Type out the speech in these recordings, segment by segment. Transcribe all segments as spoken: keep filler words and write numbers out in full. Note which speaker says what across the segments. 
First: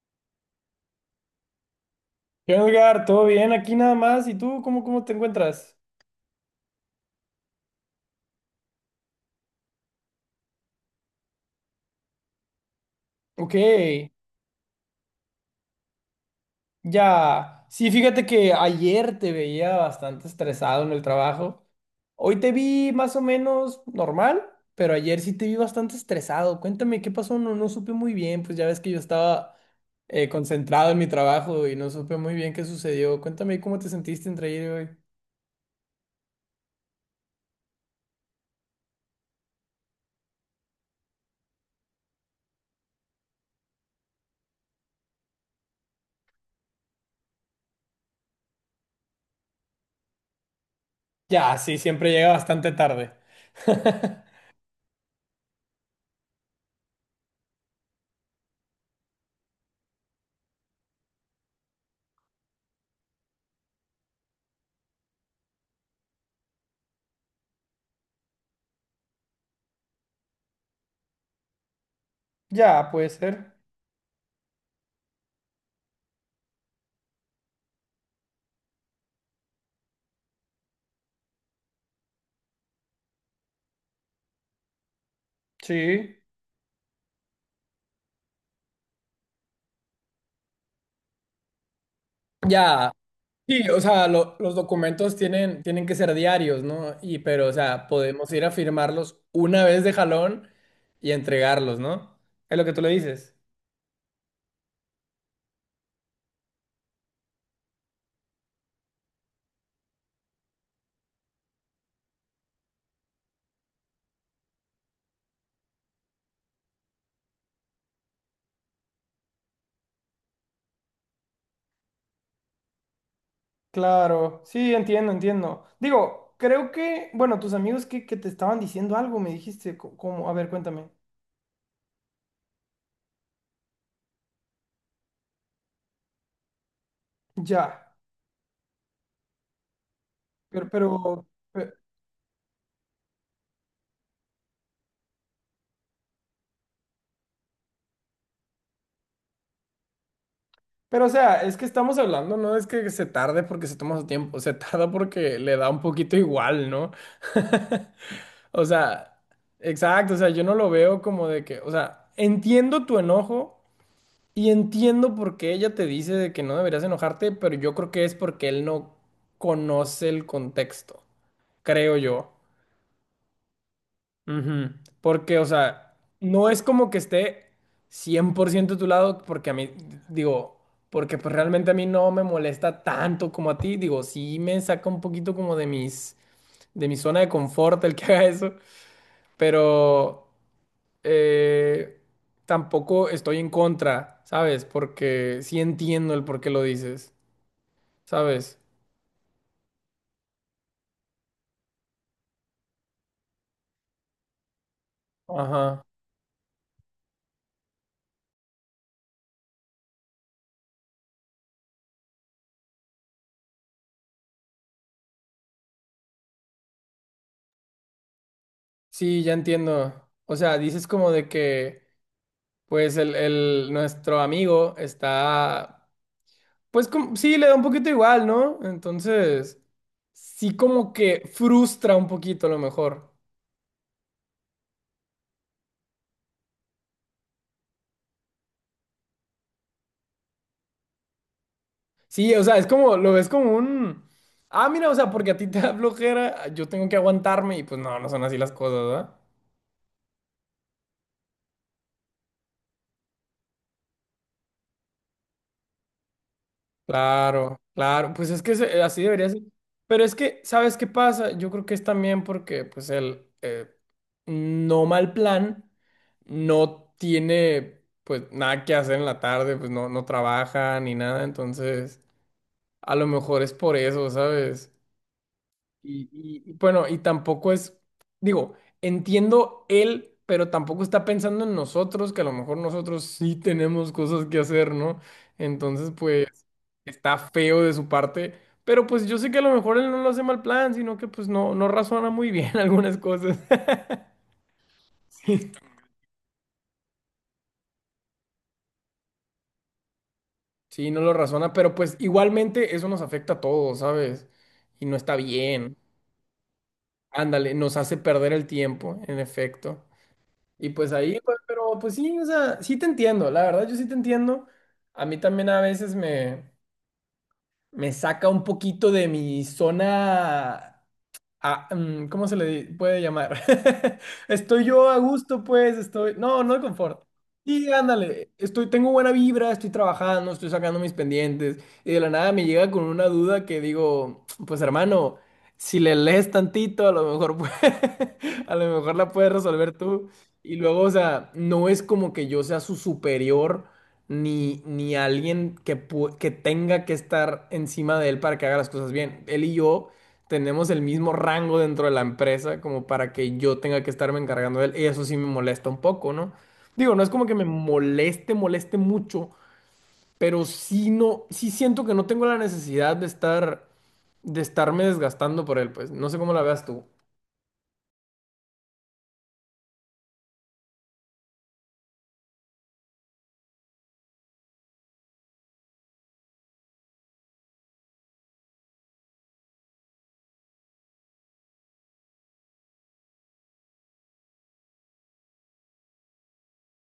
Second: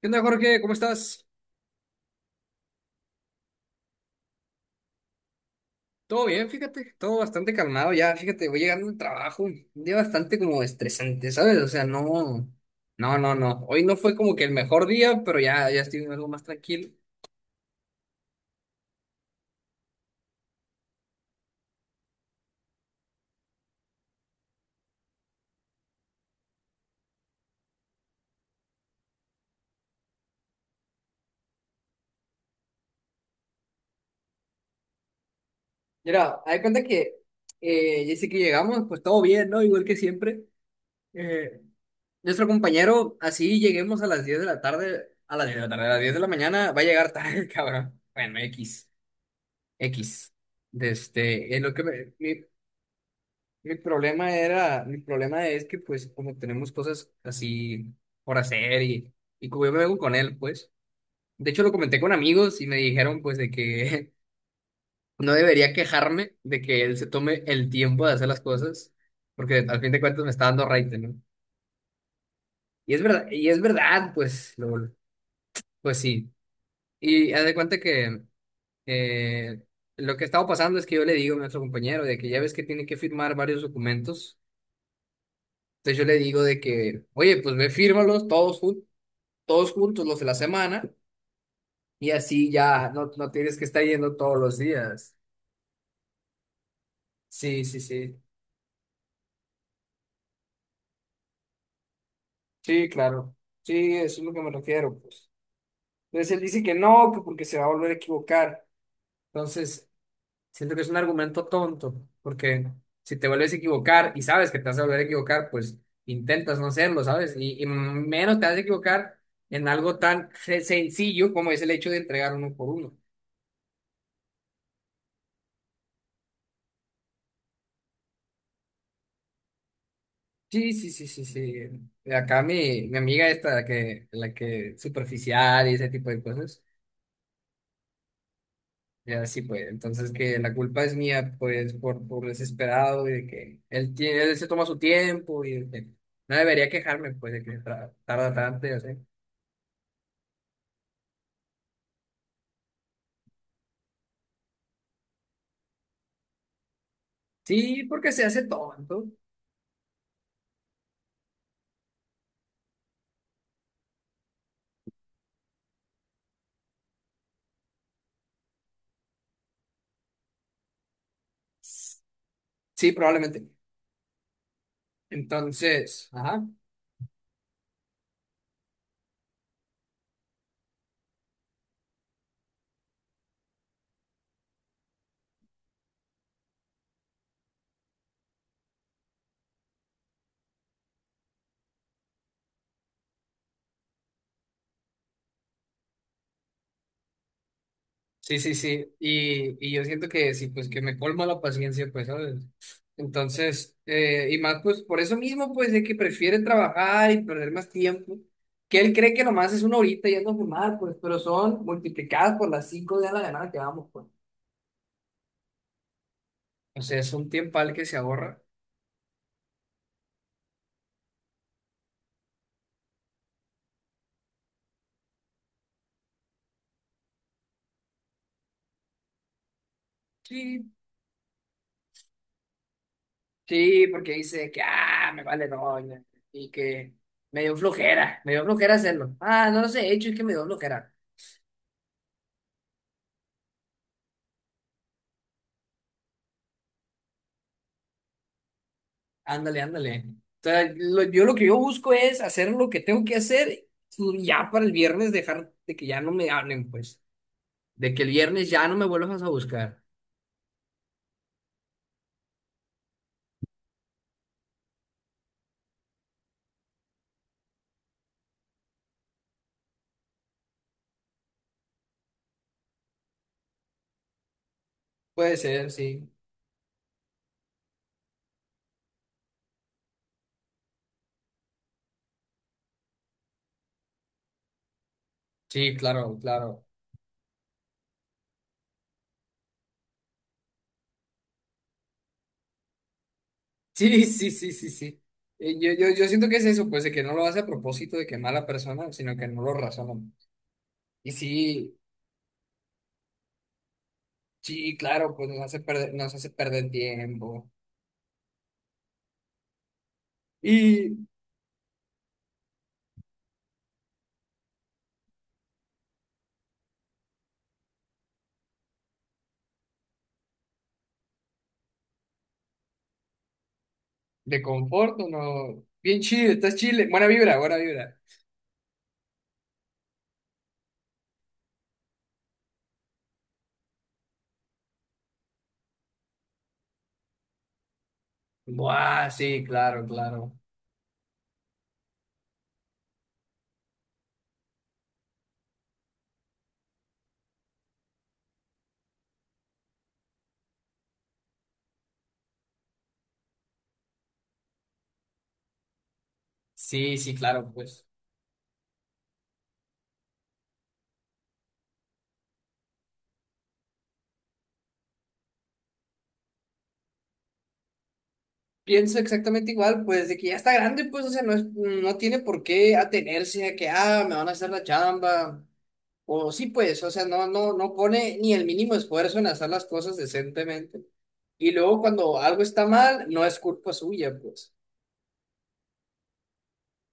Speaker 1: ¿Qué onda, Jorge? ¿Cómo estás?
Speaker 2: ¿Qué onda, Edgar? ¿Todo bien? Aquí nada más. ¿Y tú cómo, cómo te encuentras?
Speaker 1: Todo bien, fíjate, todo bastante calmado ya, fíjate, voy llegando al trabajo, un día bastante como estresante, ¿sabes? O sea, no, no, no,
Speaker 2: Ok,
Speaker 1: no, hoy no fue como que el mejor día, pero ya, ya estoy algo más tranquilo.
Speaker 2: ya. Sí, fíjate que ayer te veía bastante estresado en el trabajo. Hoy te vi más o menos normal, pero ayer sí te vi bastante estresado. Cuéntame, ¿qué pasó? No, no supe muy bien, pues ya ves que yo estaba eh, concentrado en mi trabajo y no supe muy bien qué sucedió. Cuéntame cómo te sentiste entre ayer y hoy.
Speaker 1: Mira, hay cuenta que eh, ya sé que llegamos, pues todo bien, ¿no? Igual que siempre. Eh, Nuestro compañero, así lleguemos a las diez de la tarde, a las diez de la tarde, a las diez de la mañana, va a llegar tarde, cabrón. Bueno, X, X. de Este,
Speaker 2: Ya,
Speaker 1: en lo
Speaker 2: sí,
Speaker 1: que
Speaker 2: siempre
Speaker 1: me,
Speaker 2: llega
Speaker 1: mi,
Speaker 2: bastante tarde.
Speaker 1: Mi problema era, mi problema es que pues como tenemos cosas así por hacer y, y como yo me vengo con él, pues. De hecho lo comenté con amigos y me dijeron pues de que no debería quejarme de que él se tome el tiempo de hacer las cosas, porque al fin de cuentas me está dando raite, ¿no?
Speaker 2: Ya,
Speaker 1: Y es
Speaker 2: puede
Speaker 1: verdad, y
Speaker 2: ser.
Speaker 1: es verdad, pues, lo, pues sí. Y haz de cuenta que eh, lo que estaba pasando es que yo le digo a nuestro compañero de que ya ves que tiene que firmar varios documentos. Entonces yo le
Speaker 2: Sí.
Speaker 1: digo de que, oye, pues ve, fírmalos todos, jun- todos juntos los de la semana y así ya
Speaker 2: Ya.
Speaker 1: no, no tienes que
Speaker 2: Sí, o
Speaker 1: estar
Speaker 2: sea,
Speaker 1: yendo
Speaker 2: lo-
Speaker 1: todos
Speaker 2: los
Speaker 1: los días.
Speaker 2: documentos tienen, tienen que ser diarios, ¿no? Y pero, o
Speaker 1: Sí, sí,
Speaker 2: sea,
Speaker 1: sí.
Speaker 2: podemos ir a firmarlos una vez de jalón y entregarlos, ¿no? Es lo que tú
Speaker 1: Sí,
Speaker 2: le
Speaker 1: claro.
Speaker 2: dices.
Speaker 1: Sí, eso es lo que me refiero, pues. Entonces él dice que no, que porque se va a volver a equivocar. Entonces, siento que es un argumento tonto, porque si te vuelves a equivocar y sabes que te vas a volver a equivocar, pues intentas no hacerlo, ¿sabes? Y, y menos te vas a equivocar en algo tan se- sencillo como es el hecho de entregar uno por uno.
Speaker 2: Claro, sí, entiendo, entiendo. Digo, creo que, bueno, tus amigos que, que te estaban diciendo algo, me dijiste, co- como, a ver,
Speaker 1: Sí,
Speaker 2: cuéntame.
Speaker 1: sí, sí, sí, sí. De acá mi, mi amiga esta, la que, la que superficial y ese tipo de cosas.
Speaker 2: Ya,
Speaker 1: Ya sí, pues. Entonces que la
Speaker 2: pero,
Speaker 1: culpa
Speaker 2: pero,
Speaker 1: es mía,
Speaker 2: Pe-
Speaker 1: pues, por, por desesperado y de que él tiene, él se toma su tiempo y de que no debería quejarme, pues, de que tra- tarda tanto y así.
Speaker 2: Pero, o sea, es que estamos hablando, no es que se tarde porque se toma su tiempo, se tarda porque le da un poquito igual, ¿no?
Speaker 1: Sí, porque se hace
Speaker 2: O
Speaker 1: tonto.
Speaker 2: sea, exacto, o sea, yo no lo veo como de que, o sea, entiendo tu enojo y entiendo por qué ella te dice de que no deberías enojarte, pero yo creo que es porque él no conoce el contexto, creo yo.
Speaker 1: Sí, probablemente.
Speaker 2: Ujú. Porque, o sea,
Speaker 1: Entonces, ajá.
Speaker 2: no es como que esté cien por ciento a tu lado, porque a mí, digo, porque pues realmente a mí no me molesta tanto como a ti, digo, sí me saca un poquito como de mis, de mi zona de confort el que haga eso, pero... eh, tampoco estoy en contra, ¿sabes? Porque sí entiendo el por qué lo dices,
Speaker 1: Sí, sí,
Speaker 2: ¿sabes?
Speaker 1: sí. Y, y yo siento que sí, pues que me colma la paciencia, pues, ¿sabes? Entonces, eh, y más, pues, por eso mismo, pues, de
Speaker 2: Ajá.
Speaker 1: que prefiere trabajar y perder más tiempo, que él cree que nomás es una horita yendo a fumar, pues, pero son multiplicadas por las cinco de la ganada que vamos, pues. O sea, es un tiempal que se ahorra.
Speaker 2: Sí, ya entiendo. O sea, dices como de que, pues, el, el- nuestro amigo está, pues, como, sí, le da un poquito igual, ¿no? Entonces, sí
Speaker 1: Sí.
Speaker 2: como que frustra un poquito a lo mejor.
Speaker 1: Sí, porque dice que, ah, me vale doña, y que me dio flojera, me dio flojera hacerlo. Ah, no lo sé, hecho, es que me dio flojera.
Speaker 2: Sí, o sea, es como, lo ves como un... Ah, mira, o sea, porque a ti te da flojera, yo tengo que aguantarme y pues no, no son así las cosas, ¿verdad?
Speaker 1: Ándale, ándale. O sea, lo- yo lo que yo busco es hacer lo que tengo que hacer y ya para el viernes dejar de que ya no me hablen, pues.
Speaker 2: Claro,
Speaker 1: De que el
Speaker 2: claro, pues es
Speaker 1: viernes
Speaker 2: que
Speaker 1: ya no
Speaker 2: se-
Speaker 1: me
Speaker 2: así
Speaker 1: vuelvas
Speaker 2: debería
Speaker 1: a
Speaker 2: ser.
Speaker 1: buscar.
Speaker 2: Pero es que, ¿sabes qué pasa? Yo creo que es también porque, pues, el eh, no mal plan no tiene, pues, nada que hacer en la tarde, pues, no, no trabaja ni nada, entonces, a lo mejor es por eso, ¿sabes?
Speaker 1: Puede ser, sí.
Speaker 2: Y, y- y bueno, y tampoco es, digo, entiendo él, pero tampoco está pensando en nosotros, que a lo mejor nosotros sí tenemos cosas que hacer, ¿no?
Speaker 1: Sí,
Speaker 2: Entonces,
Speaker 1: claro,
Speaker 2: pues,
Speaker 1: claro.
Speaker 2: está feo de su parte, pero pues yo sé que a lo mejor él no lo hace mal plan, sino que pues no, no razona muy bien algunas cosas.
Speaker 1: Sí, sí, sí, sí, sí.
Speaker 2: Sí.
Speaker 1: Eh, Yo, yo, yo siento que es eso, pues, de que no lo hace a propósito de que mala persona, sino que no lo razona.
Speaker 2: Sí, no
Speaker 1: Y
Speaker 2: lo razona, pero
Speaker 1: sí,
Speaker 2: pues igualmente eso nos afecta a todos, ¿sabes?
Speaker 1: sí,
Speaker 2: Y no está
Speaker 1: claro, pues nos hace
Speaker 2: bien.
Speaker 1: perder, nos hace perder tiempo.
Speaker 2: Ándale, nos hace perder el tiempo, en efecto. Y pues
Speaker 1: Y
Speaker 2: ahí, pues, pero pues sí, o sea, sí te entiendo, la verdad yo sí te entiendo. A mí también a veces me, me saca un poquito de mi zona. Ah, mm, ¿cómo se le di- puede llamar?
Speaker 1: de
Speaker 2: Estoy yo a
Speaker 1: conforto,
Speaker 2: gusto,
Speaker 1: no.
Speaker 2: pues,
Speaker 1: Bien
Speaker 2: estoy.
Speaker 1: chido,
Speaker 2: No, no
Speaker 1: estás
Speaker 2: de
Speaker 1: chile.
Speaker 2: confort.
Speaker 1: Buena vibra, buena
Speaker 2: Sí,
Speaker 1: vibra.
Speaker 2: ándale, estoy, tengo buena vibra, estoy trabajando, estoy sacando mis pendientes, y de la nada me llega con una duda que digo, pues hermano, si le lees tantito, a lo mejor pue- a lo mejor
Speaker 1: Buah,
Speaker 2: la puedes
Speaker 1: sí,
Speaker 2: resolver
Speaker 1: claro,
Speaker 2: tú.
Speaker 1: claro.
Speaker 2: Y luego, o sea, no es como que yo sea su superior, ni, ni alguien que, pu- que tenga que estar encima de él para que haga las cosas bien. Él y yo tenemos el mismo rango dentro de la empresa como para que yo tenga que estarme encargando de él. Y eso sí me molesta un poco, ¿no? Digo,
Speaker 1: Sí,
Speaker 2: no es
Speaker 1: sí,
Speaker 2: como que me
Speaker 1: claro, pues.
Speaker 2: moleste, moleste mucho, pero sí no, sí siento que no tengo la necesidad de estar, de estarme desgastando por él, pues. No sé cómo la veas tú.
Speaker 1: Pienso exactamente igual, pues, de que ya está grande, pues, o sea, no es- no tiene por qué atenerse a que, ah, me van a hacer la chamba. O sí, pues, o sea, no, no, no pone ni el mínimo esfuerzo en hacer las cosas decentemente. Y luego cuando algo está mal, no es culpa suya, pues.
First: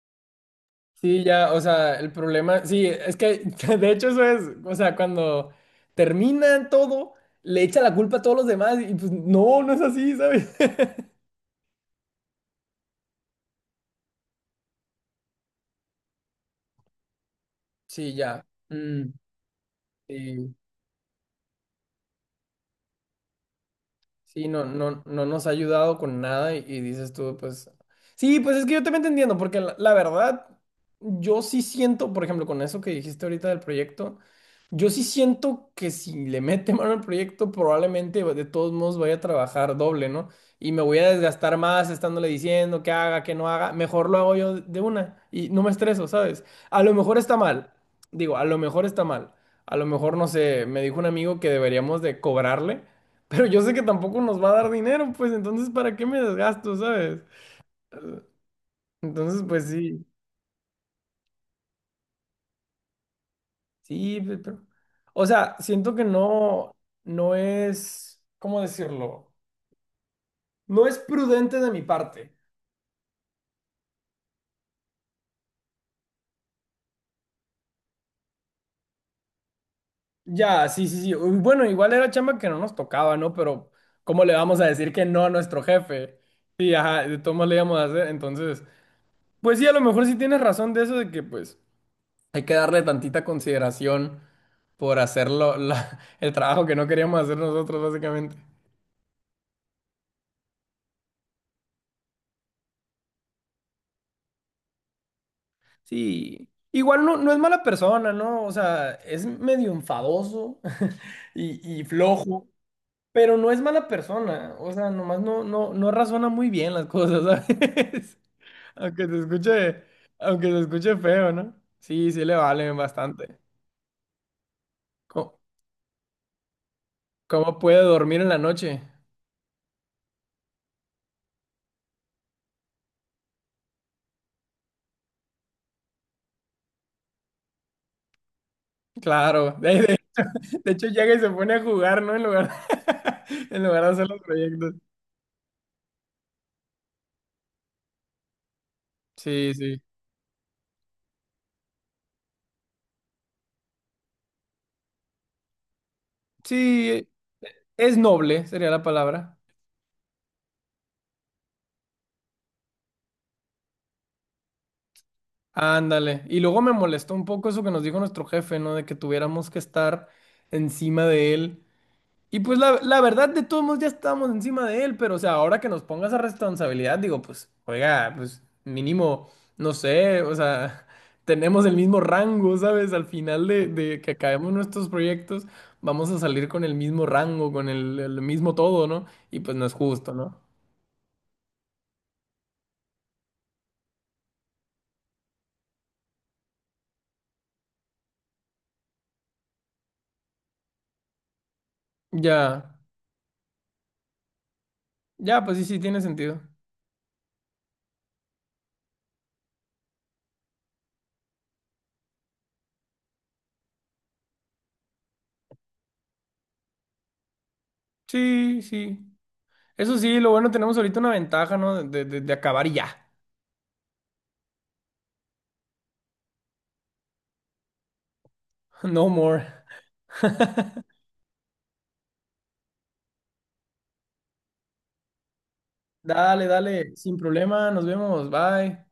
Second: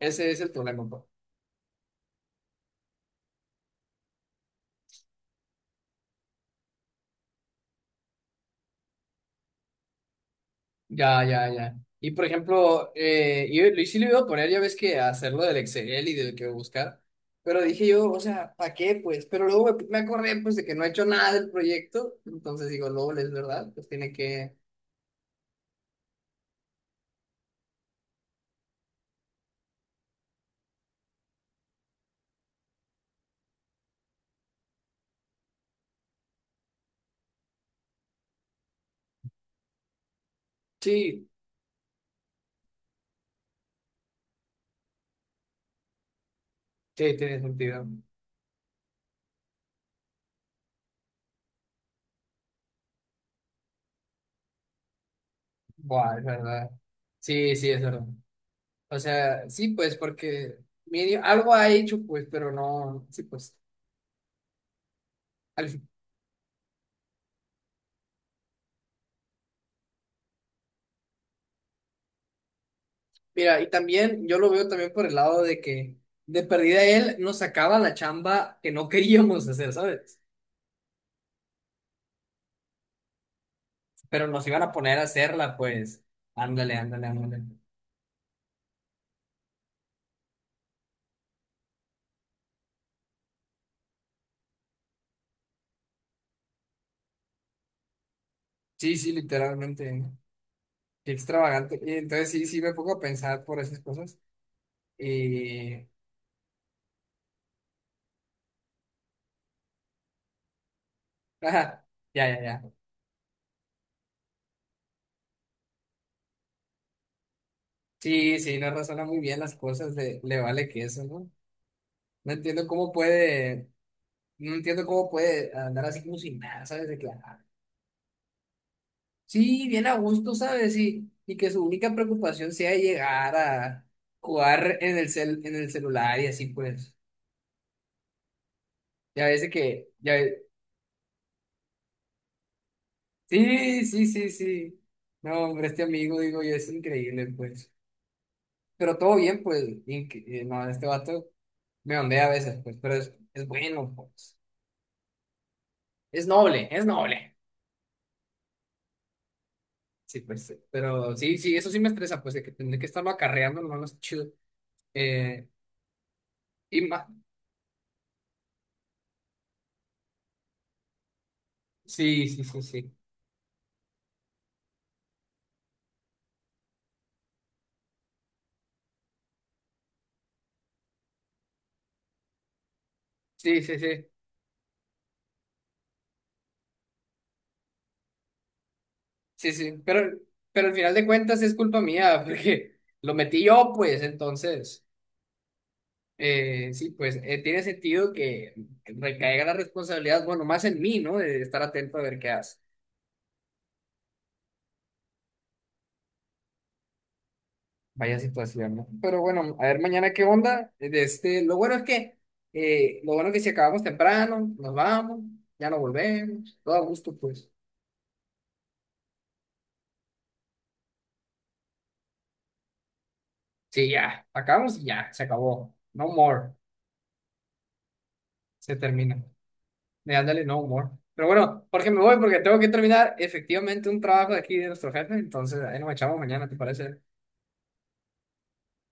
Speaker 1: Ese es el problema, pues.
Speaker 2: Sí, ya, o sea, el problema, sí, es que de hecho eso es, o sea, cuando termina todo, le echa la culpa a todos los demás y pues no, no es así, ¿sabes?
Speaker 1: Ya, ya, ya. Y por ejemplo, eh, yo, yo sí lo iba a poner, ya ves que hacerlo del Excel y del que buscar, pero dije yo,
Speaker 2: Sí,
Speaker 1: o
Speaker 2: ya.
Speaker 1: sea, ¿para qué?
Speaker 2: Mm,
Speaker 1: Pues, pero luego me, me acordé
Speaker 2: sí.
Speaker 1: pues de que no he hecho nada del proyecto, entonces digo, LOL, es verdad, pues tiene
Speaker 2: Sí,
Speaker 1: que.
Speaker 2: no, no, no nos ha ayudado con nada y, y dices tú, pues... Sí, pues es que yo también te entiendo, porque la, la verdad, yo sí siento, por ejemplo, con eso que dijiste ahorita del proyecto, yo sí siento que si le mete mano al proyecto, probablemente de todos modos voy a trabajar doble, ¿no? Y me voy a
Speaker 1: Sí,
Speaker 2: desgastar más estándole diciendo que haga, que no haga, mejor lo hago yo de una y no me estreso, ¿sabes? A lo
Speaker 1: sí,
Speaker 2: mejor está
Speaker 1: tiene
Speaker 2: mal,
Speaker 1: sentido.
Speaker 2: digo, a lo mejor está mal, a lo mejor, no sé, me dijo un amigo que deberíamos de cobrarle. Pero yo sé que tampoco nos va a dar dinero, pues entonces, ¿para qué
Speaker 1: Buah,
Speaker 2: me
Speaker 1: es verdad.
Speaker 2: desgasto, sabes?
Speaker 1: Sí, sí, es verdad. O
Speaker 2: Entonces,
Speaker 1: sea,
Speaker 2: pues
Speaker 1: sí, pues
Speaker 2: sí,
Speaker 1: porque medio, algo ha hecho, pues, pero no, sí, pues.
Speaker 2: sí, pe- pero... O sea, siento que no, no es, ¿cómo decirlo? No es prudente de mi parte.
Speaker 1: Mira, y también yo lo veo también por el lado de que de perdida él nos sacaba la chamba que no queríamos hacer, ¿sabes?
Speaker 2: Ya, sí, sí, sí. Uy, bueno, igual era chamba que no nos tocaba, ¿no? Pero,
Speaker 1: Pero
Speaker 2: ¿cómo le
Speaker 1: nos
Speaker 2: vamos
Speaker 1: iban
Speaker 2: a
Speaker 1: a
Speaker 2: decir
Speaker 1: poner a
Speaker 2: que no a
Speaker 1: hacerla,
Speaker 2: nuestro
Speaker 1: pues.
Speaker 2: jefe? Sí,
Speaker 1: Ándale,
Speaker 2: ajá,
Speaker 1: ándale,
Speaker 2: de todos
Speaker 1: ándale.
Speaker 2: modos le íbamos a hacer. Entonces, pues sí, a lo mejor sí tienes razón de eso de que, pues, hay que darle tantita consideración por hacer lo- la- el trabajo que no queríamos hacer nosotros, básicamente.
Speaker 1: Sí, sí, literalmente. Qué extravagante. Y entonces sí, sí me pongo a pensar por esas cosas. Y...
Speaker 2: Sí, igual no, no es mala persona, ¿no? O sea, es medio enfadoso y,
Speaker 1: Ajá,
Speaker 2: y
Speaker 1: ya, ya,
Speaker 2: flojo,
Speaker 1: ya.
Speaker 2: pero no es mala persona. O sea, nomás no, no, no razona muy bien las cosas, ¿sabes?
Speaker 1: Sí, sí, no razona
Speaker 2: Aunque se
Speaker 1: muy bien las
Speaker 2: escuche,
Speaker 1: cosas, le, le
Speaker 2: aunque se
Speaker 1: vale que
Speaker 2: escuche
Speaker 1: eso, ¿no?
Speaker 2: feo, ¿no? Sí, sí
Speaker 1: No
Speaker 2: le
Speaker 1: entiendo
Speaker 2: valen
Speaker 1: cómo
Speaker 2: bastante.
Speaker 1: puede, no entiendo cómo
Speaker 2: ¿Cómo,
Speaker 1: puede andar así como sin nada, ¿sabes? De claro.
Speaker 2: cómo puede dormir en la noche?
Speaker 1: Sí, bien a gusto, ¿sabes? Y, y que su única preocupación sea llegar a jugar en el cel, en el celular y así pues. Ya ves de
Speaker 2: Claro. De,
Speaker 1: que,
Speaker 2: de-
Speaker 1: ya ve-
Speaker 2: de hecho, llega y se pone a jugar, ¿no? En lugar, en
Speaker 1: Sí,
Speaker 2: lugar de
Speaker 1: sí,
Speaker 2: hacer los
Speaker 1: sí,
Speaker 2: proyectos.
Speaker 1: sí. No, hombre, este amigo, digo yo, es increíble, pues. Pero todo bien,
Speaker 2: Sí,
Speaker 1: pues.
Speaker 2: sí.
Speaker 1: inc- eh, No, este vato me ondea a veces, pues, pero es, es bueno, pues. Es noble, es
Speaker 2: Sí,
Speaker 1: noble.
Speaker 2: es noble, sería la palabra.
Speaker 1: Sí, pues. Pero sí, sí, eso sí me estresa, pues, de que tendré que estarlo acarreando, no, no es chido. Eh,
Speaker 2: Ándale. Y luego me
Speaker 1: y más.
Speaker 2: molestó un poco eso que nos dijo nuestro jefe, ¿no? De que tuviéramos que estar encima de él.
Speaker 1: Sí,
Speaker 2: Y
Speaker 1: sí,
Speaker 2: pues
Speaker 1: sí,
Speaker 2: la,
Speaker 1: sí.
Speaker 2: la verdad, de todos modos ya estábamos encima de él, pero o sea, ahora que nos ponga esa responsabilidad, digo, pues, oiga, pues mínimo, no sé, o sea, tenemos el mismo rango, ¿sabes? Al final
Speaker 1: Sí,
Speaker 2: de,
Speaker 1: sí,
Speaker 2: de
Speaker 1: sí.
Speaker 2: que acabemos nuestros proyectos, vamos a salir con el mismo rango, con el el mismo todo, ¿no? Y
Speaker 1: Sí,
Speaker 2: pues no
Speaker 1: sí,
Speaker 2: es justo,
Speaker 1: pero,
Speaker 2: ¿no?
Speaker 1: pero al final de cuentas es culpa mía, porque lo metí yo, pues, entonces, eh, sí, pues, eh, tiene sentido que recaiga la responsabilidad, bueno, más en mí, ¿no? De estar atento a ver qué hace.
Speaker 2: Ya. Ya, pues sí, sí, tiene sentido.
Speaker 1: Vaya situación, ¿no? Pero bueno, a ver mañana qué onda. De Este, lo bueno es que, eh, lo bueno es que si acabamos temprano, nos vamos, ya no volvemos, todo a gusto, pues.
Speaker 2: Sí, sí. Eso sí, lo bueno, tenemos ahorita una ventaja, ¿no? De, de, de acabar y ya.
Speaker 1: Sí, ya, acabamos y ya, se acabó. No more, se
Speaker 2: No
Speaker 1: termina.
Speaker 2: more.
Speaker 1: De Ándale, no humor. Pero bueno, Jorge, me voy porque tengo que terminar efectivamente un trabajo de aquí de nuestro jefe, entonces ahí nos echamos
Speaker 2: Dale,
Speaker 1: mañana, ¿te
Speaker 2: dale,
Speaker 1: parece?
Speaker 2: sin problema, nos vemos, bye.